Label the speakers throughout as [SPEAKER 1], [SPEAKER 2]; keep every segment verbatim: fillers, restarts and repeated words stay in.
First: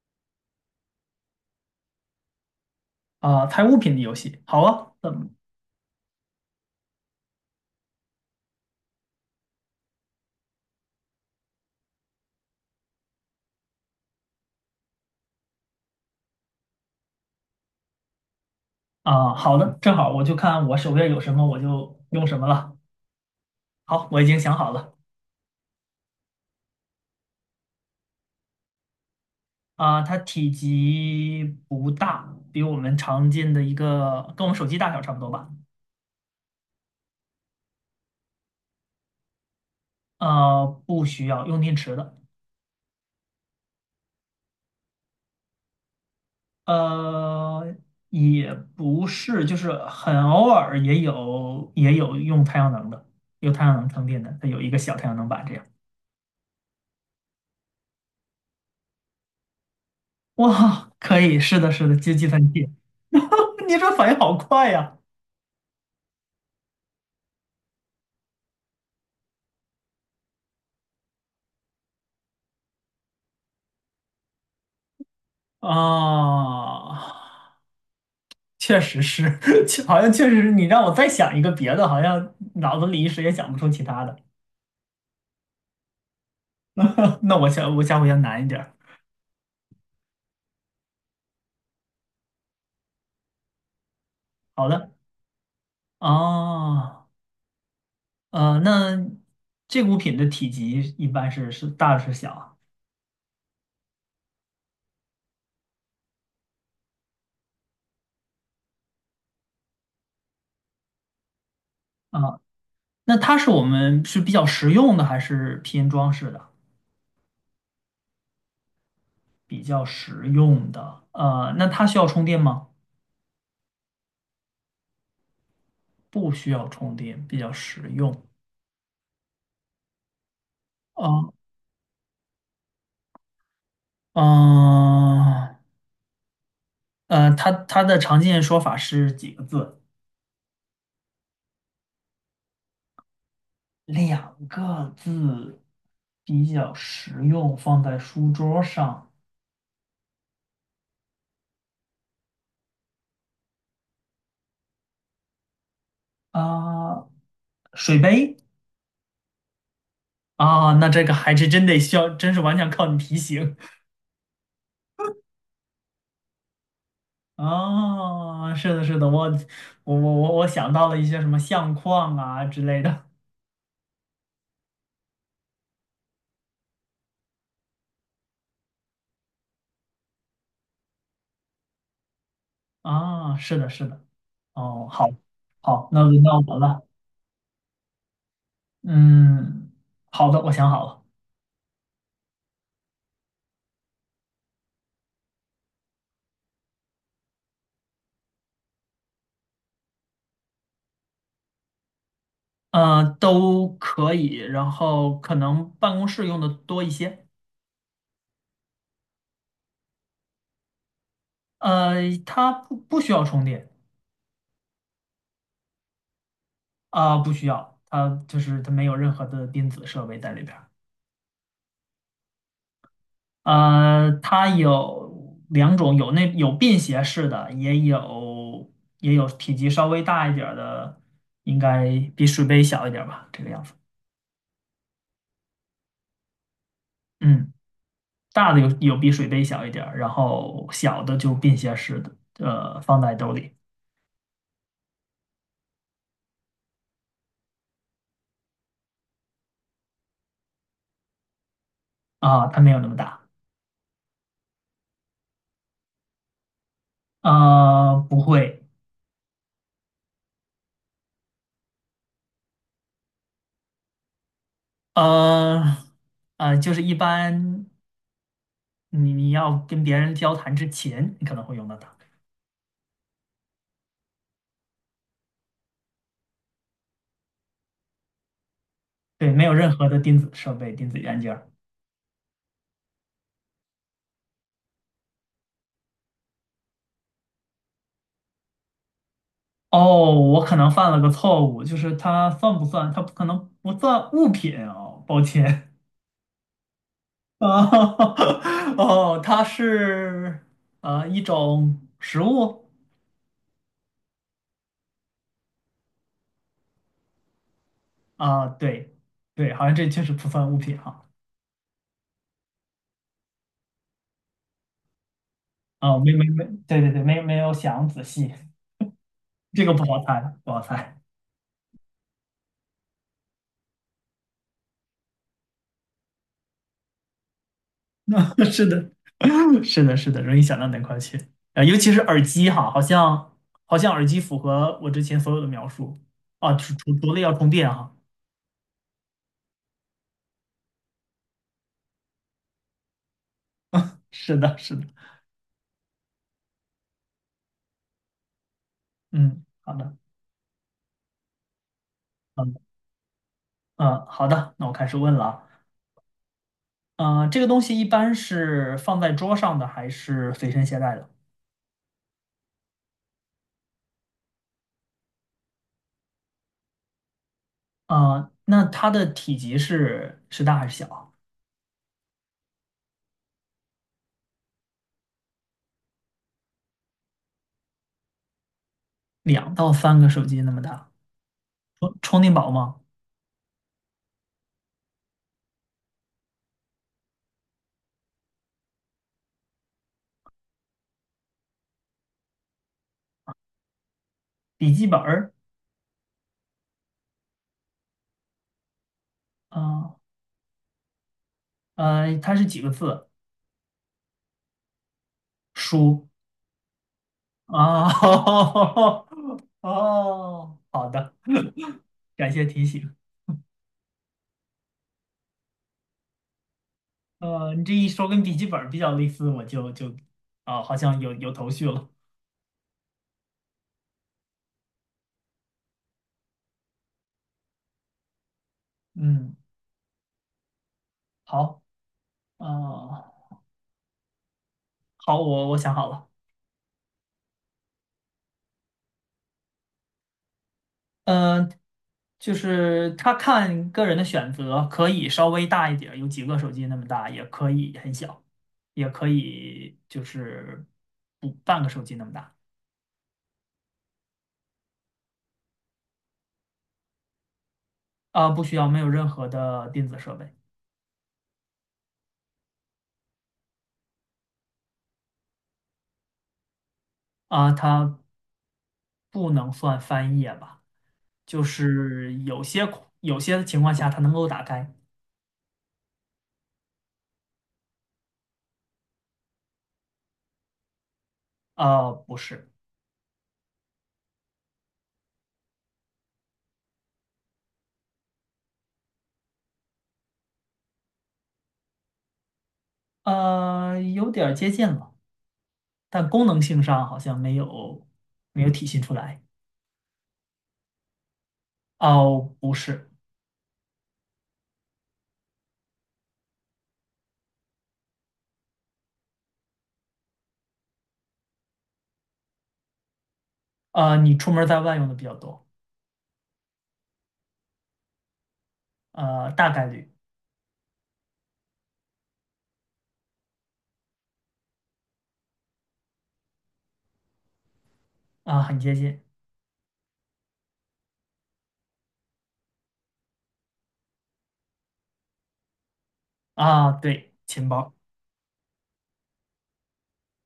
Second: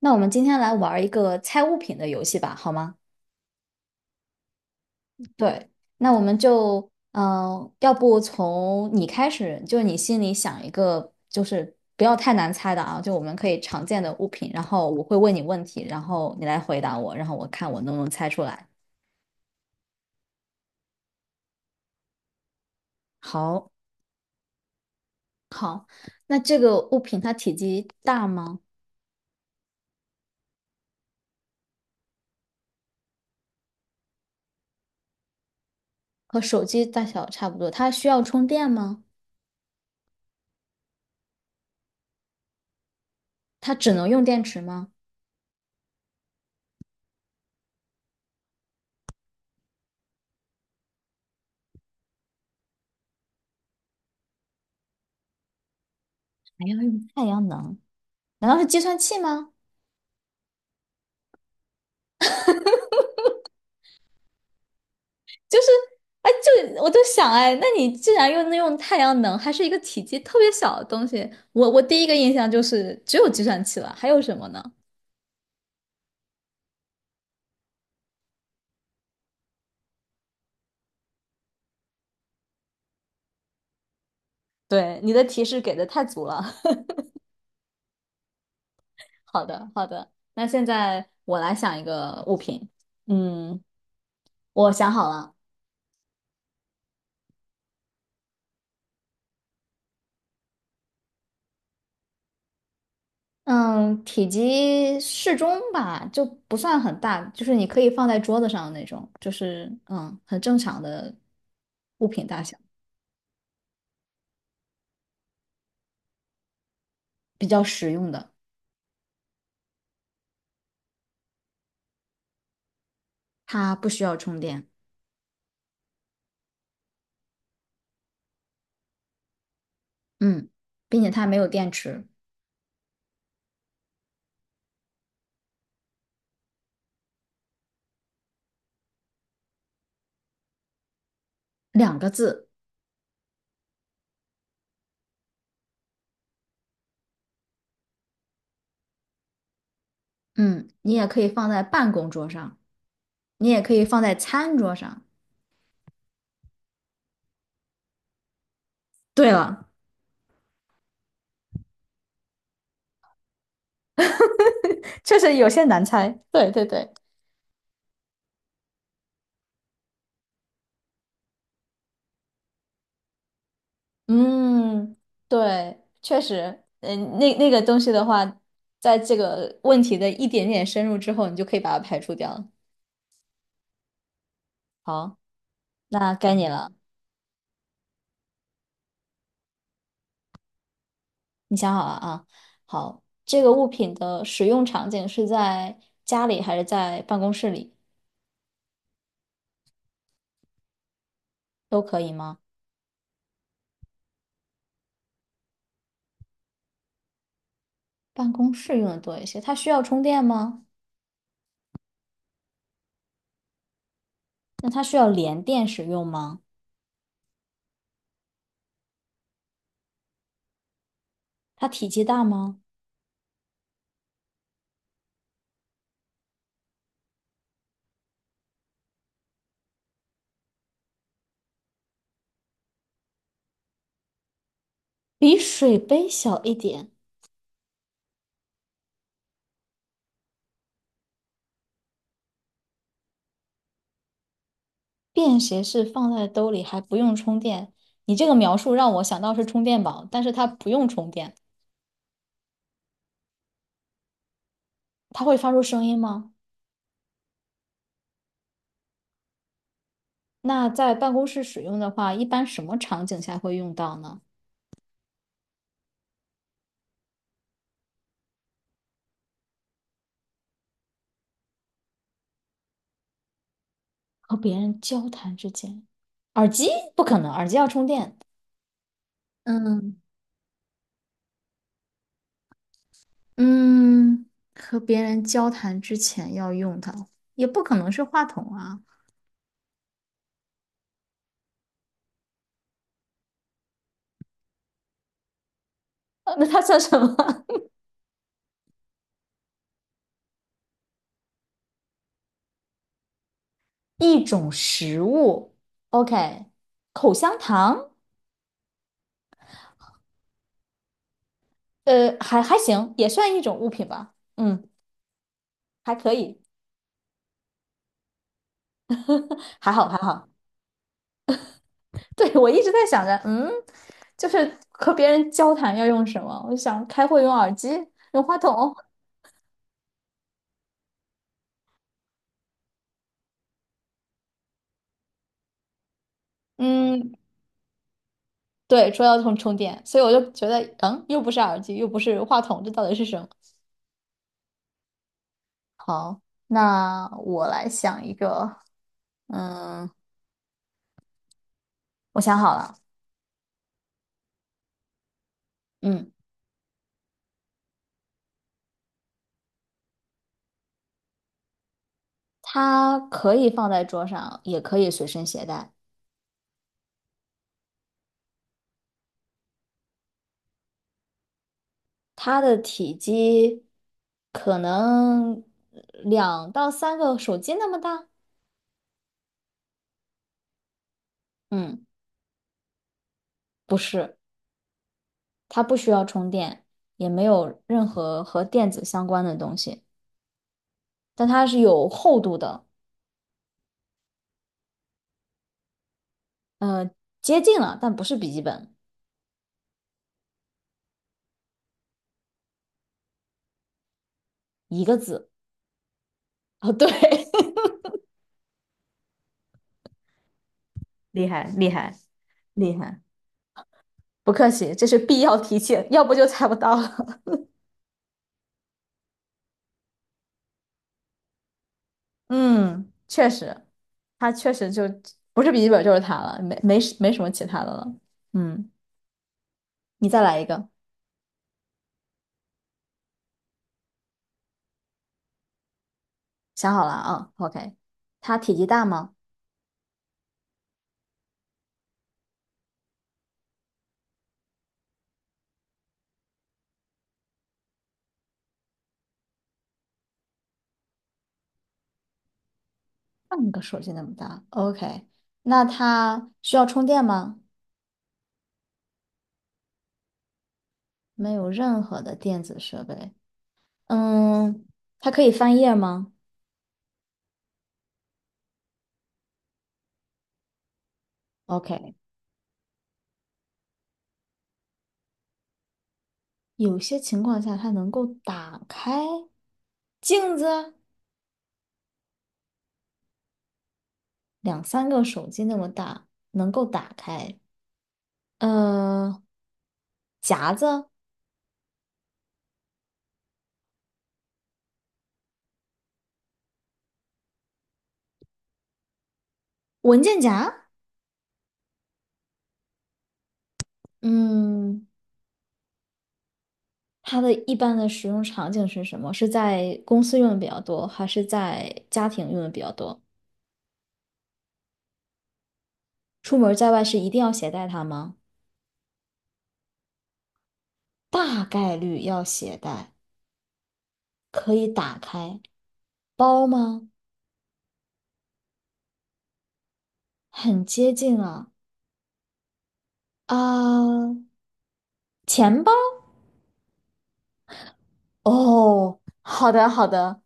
[SPEAKER 1] 那我们今天来玩一个猜物品的游戏吧，好吗？
[SPEAKER 2] 啊，猜物品的游戏。好啊，嗯。
[SPEAKER 1] 对，那我们就，嗯、要不从你开始，就是你心里想一个，就是不要太难猜的啊，就我们可以常见的物品，然后我会问你问题，然后你来回答我，然后我看我能不能猜出来。
[SPEAKER 2] 啊，好的，正好我就看我手边有什么我就用什么了。
[SPEAKER 1] 好，
[SPEAKER 2] 好，我已经想好了。
[SPEAKER 1] 那这个物品它体积大吗？
[SPEAKER 2] 啊，它体积不大，比我们常见的一个跟我们手机大小差不多吧。
[SPEAKER 1] 和手机大小差不多？它需要充电吗？
[SPEAKER 2] 呃，不需要用电池的。
[SPEAKER 1] 它只能用电池吗？
[SPEAKER 2] 呃，也不是，就是很偶尔也有也有用太阳能的，有太阳能充电的，它有一个小太阳能板这样。
[SPEAKER 1] 还要用太阳能？难道是计算器吗？
[SPEAKER 2] 哇，可以，是的，是的，接计算器。你这反应好快呀。
[SPEAKER 1] 就是，哎，就我就想，哎，那你既然又能用太阳能，还是一个体积特别小的东西，我我第一个印象就是只有计算器了，还有什么呢？
[SPEAKER 2] 啊，确实是。确好像确实是你让我再想一个别的，好像脑子里一时也想不出其他的。
[SPEAKER 1] 对，你的提示给的太足了。
[SPEAKER 2] 那我下我下回要难一点儿。
[SPEAKER 1] 好的，好的，那现在我来想一个物品。嗯，
[SPEAKER 2] 好
[SPEAKER 1] 我
[SPEAKER 2] 的。
[SPEAKER 1] 想好了。
[SPEAKER 2] 哦，呃，那这个物品的体积一般是是大是小
[SPEAKER 1] 嗯，体积适中吧，就不算很大，就是你可以放在桌子上的那种，就是嗯，很正常的物
[SPEAKER 2] 啊？
[SPEAKER 1] 品
[SPEAKER 2] 啊，
[SPEAKER 1] 大小，
[SPEAKER 2] 那它是我们是比较实用的还是偏装饰的？
[SPEAKER 1] 比较实用的，
[SPEAKER 2] 比较实用的，呃，那它需要充电吗？
[SPEAKER 1] 它不需要充电。
[SPEAKER 2] 不需要充电，比较实用。
[SPEAKER 1] 嗯，并且它
[SPEAKER 2] 哦，
[SPEAKER 1] 没有电池，
[SPEAKER 2] 嗯、呃，它它的常见说法是几个字？
[SPEAKER 1] 两个字。
[SPEAKER 2] 两个字，比较实用，放在书桌上。
[SPEAKER 1] 嗯，你也可以放在办公桌上，你也可以放在餐桌上。
[SPEAKER 2] 啊。水杯。
[SPEAKER 1] 对了，
[SPEAKER 2] 啊，那这个还是真得需要，真是完全靠你提醒。
[SPEAKER 1] 确实有些难猜。对对对，
[SPEAKER 2] 啊。是的，是的，我我我我我想到了一些什么相框啊之类的。
[SPEAKER 1] 嗯，对，确实，嗯，那那个东西的话，在这个问题的一点点深入之后，你就可以把它排除掉了。
[SPEAKER 2] 啊。是的，是的。哦，好，
[SPEAKER 1] 好，
[SPEAKER 2] 好，那
[SPEAKER 1] 那
[SPEAKER 2] 轮
[SPEAKER 1] 该
[SPEAKER 2] 到
[SPEAKER 1] 你
[SPEAKER 2] 我
[SPEAKER 1] 了，
[SPEAKER 2] 了。嗯，好的，我想好了。
[SPEAKER 1] 你想好了啊？好，这个物品的使用场景是在家里还是在办公室里都可以吗？
[SPEAKER 2] 呃，都可以，然后可能办公室用的多一些。
[SPEAKER 1] 办公室用的多一些。它需要充电吗？
[SPEAKER 2] 呃，它不不需要充电。
[SPEAKER 1] 那它需要连电使用吗？
[SPEAKER 2] 啊，不需要，它就是它没有任何的电子设备在里边儿。
[SPEAKER 1] 它体积大吗？
[SPEAKER 2] 呃，它有两种，有那有便携式的，也有也有体积稍微大一点儿的，应该比水杯小一点儿吧，这个样子。
[SPEAKER 1] 比水杯小一点，
[SPEAKER 2] 嗯，大的有有比水杯小一点儿，然后小的就便携式的，呃，放在兜里。
[SPEAKER 1] 便携式放在兜里还不用充电。你这个描述让我想到是充电宝，但是它不用充电。
[SPEAKER 2] 啊，它没有那么大。
[SPEAKER 1] 它会发出声音吗？
[SPEAKER 2] 呃，不会。
[SPEAKER 1] 那在办公室使用的话，一般什么场景下会用到呢？
[SPEAKER 2] 呃，呃，就是一般你你要跟别人交谈之前，你可能会用到它。
[SPEAKER 1] 和别人交谈之间，耳机不可能，耳机要充电。
[SPEAKER 2] 对，没有任何的
[SPEAKER 1] 嗯，
[SPEAKER 2] 电子设备、电子元件儿。
[SPEAKER 1] 嗯，和别人交谈之前要用它，也不可能是话筒啊。
[SPEAKER 2] 哦，我可能犯了个错误，就是它算不算？它不可能不算物品哦，抱歉。
[SPEAKER 1] 呃那它算什么？
[SPEAKER 2] 哦，哦，它是呃一种食物。
[SPEAKER 1] 一种食物，OK,口香糖，
[SPEAKER 2] 啊，对对，好像这确实不算物品哈。
[SPEAKER 1] 呃，还还行，也算一种物品吧，嗯，还
[SPEAKER 2] 啊，没
[SPEAKER 1] 可
[SPEAKER 2] 没
[SPEAKER 1] 以，
[SPEAKER 2] 没，对对对，没没有想仔细，这个
[SPEAKER 1] 还
[SPEAKER 2] 不
[SPEAKER 1] 好还
[SPEAKER 2] 好猜，
[SPEAKER 1] 好。
[SPEAKER 2] 不好猜。
[SPEAKER 1] 对，我一直在想着，嗯，就是和别人交谈要用什么？我就想开会用耳机，用话
[SPEAKER 2] 是
[SPEAKER 1] 筒，
[SPEAKER 2] 的。是的，是的，容易想到哪块去。啊，尤其是耳机哈，好像好像耳机符合我之前所有的描述。啊，除除除
[SPEAKER 1] 嗯，
[SPEAKER 2] 了要充电哈，
[SPEAKER 1] 对，说要用充电，所以我就觉得，嗯，又不是耳机，又不是话筒，这到底是什么？
[SPEAKER 2] 是的，是的。
[SPEAKER 1] 好，那我来想一个，
[SPEAKER 2] 嗯，好
[SPEAKER 1] 嗯，
[SPEAKER 2] 的。
[SPEAKER 1] 我想
[SPEAKER 2] 嗯
[SPEAKER 1] 好了，
[SPEAKER 2] 嗯，好的，那我开始问了。
[SPEAKER 1] 嗯，
[SPEAKER 2] 啊，呃，这个东西一般是放在桌上的还是随身携带的？
[SPEAKER 1] 它可以放在桌上，也可以随身携带。
[SPEAKER 2] 啊，那它的体积是是大还是小啊？
[SPEAKER 1] 它的体积可能两到三个手机那么大，
[SPEAKER 2] 两到三个手机那么大。
[SPEAKER 1] 嗯，
[SPEAKER 2] 充充电宝吗？
[SPEAKER 1] 不是，它不需要充电，也没有任何和电子相关的东西，但它是有厚度的，
[SPEAKER 2] 笔记本儿？
[SPEAKER 1] 呃，接近了，但不是笔记本，
[SPEAKER 2] 啊呃，它是几个字？
[SPEAKER 1] 一个字。
[SPEAKER 2] 书。
[SPEAKER 1] 哦，对，
[SPEAKER 2] 哦。 哦，好的。
[SPEAKER 1] 厉害厉害
[SPEAKER 2] 感谢提
[SPEAKER 1] 厉
[SPEAKER 2] 醒。
[SPEAKER 1] 害，不客气，这是必要提现，要不就猜不到了。
[SPEAKER 2] 呃，你这一说跟笔记本儿比较类似，我就就。啊，好像有有头绪了。
[SPEAKER 1] 嗯，确实，它确实就不是笔记本就是它了，没没什没什么其他的了。嗯，
[SPEAKER 2] 嗯，
[SPEAKER 1] 你再来一个，
[SPEAKER 2] 好。呃，好，我我想好了。
[SPEAKER 1] 想好了啊，OK。它体积大吗？
[SPEAKER 2] 嗯、就是他看个人的选择，可以稍微大一点儿，有几个手机那么大，也可以很小，也可以就是不半个手机那么大。
[SPEAKER 1] 半个手机那么大，OK。那它需要充电吗？
[SPEAKER 2] 啊，不需要，没有任何的电子设备。
[SPEAKER 1] 没有任何的电子设备。嗯，它可以翻页吗
[SPEAKER 2] 啊，它不能算翻页吧？就
[SPEAKER 1] ？OK。
[SPEAKER 2] 是有些有些情况下它能够打开。
[SPEAKER 1] 有些情况下它能够打开镜子。
[SPEAKER 2] 呃，不是。
[SPEAKER 1] 两三个手机那么大，能够打开。呃，夹子，
[SPEAKER 2] 呃，有点儿接近了，但功能性上好像没有没有体现出来。
[SPEAKER 1] 文件夹，
[SPEAKER 2] 哦，不是。
[SPEAKER 1] 嗯，它的一般的使用场景是什么？是在公司用的比较多，还是在家庭用的比较多？
[SPEAKER 2] 呃，你出门儿在外用的比较多。
[SPEAKER 1] 出门在外是一定要携带它吗？
[SPEAKER 2] 呃，大概率。
[SPEAKER 1] 大概率要携带，可以打开。包吗？
[SPEAKER 2] 啊，很接近。
[SPEAKER 1] 很接近啊，啊，钱包。
[SPEAKER 2] 啊，对，钱包。
[SPEAKER 1] 哦，好的，好的。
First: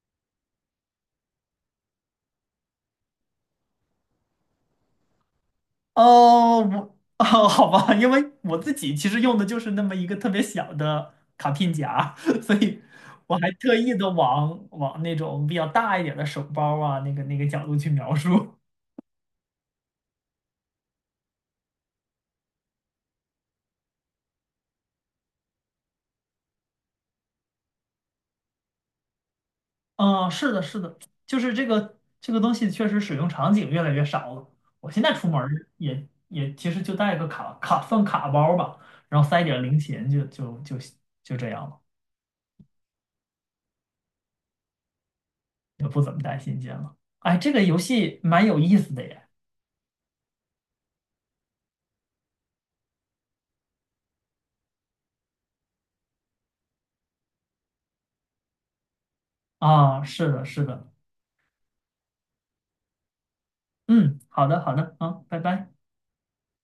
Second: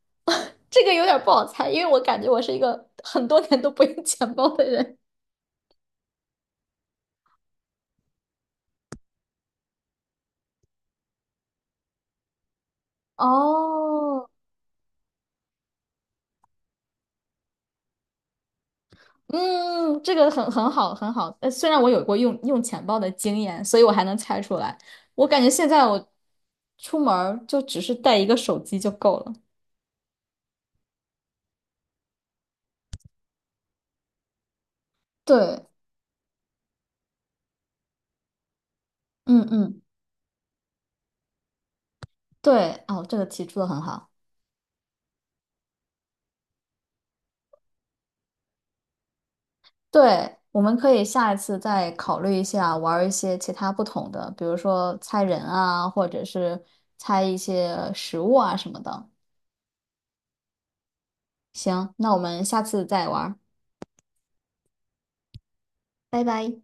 [SPEAKER 1] 这个有点不好猜，因为我感觉我是一个很多年都不用钱包的人。
[SPEAKER 2] 哦，我 哦，好吧，因为我自己其实用的就是那么一个特别小的卡片夹，所以我还特意的
[SPEAKER 1] 哦，
[SPEAKER 2] 往往那种比较大一点的手包啊，那个那个角度去描述。
[SPEAKER 1] 嗯，这个很很好，很好。呃，虽然我有过用用钱包的经验，所以我还能猜出来。我感觉现在我出门儿就只是带一个手机就够了。
[SPEAKER 2] 嗯，是的，是的，就是这个这个东西确实使用场景越来越少了。我现在出门儿
[SPEAKER 1] 对，
[SPEAKER 2] 也也其实就带个卡卡放卡包吧，然后
[SPEAKER 1] 嗯
[SPEAKER 2] 塞点儿零
[SPEAKER 1] 嗯，
[SPEAKER 2] 钱就就就就这样了，
[SPEAKER 1] 对，哦，这个提出的很好。
[SPEAKER 2] 也不怎么带现金了。哎，这个游戏蛮有意思的耶。
[SPEAKER 1] 对，我们可以下一次再考虑一下，玩儿一些其他不同的，比如说猜人啊，或者是猜一些食物啊什么的。
[SPEAKER 2] 啊，是的，是的。
[SPEAKER 1] 行，那我们下次再玩儿，
[SPEAKER 2] 嗯，好的，好的，好，拜拜。
[SPEAKER 1] 拜拜。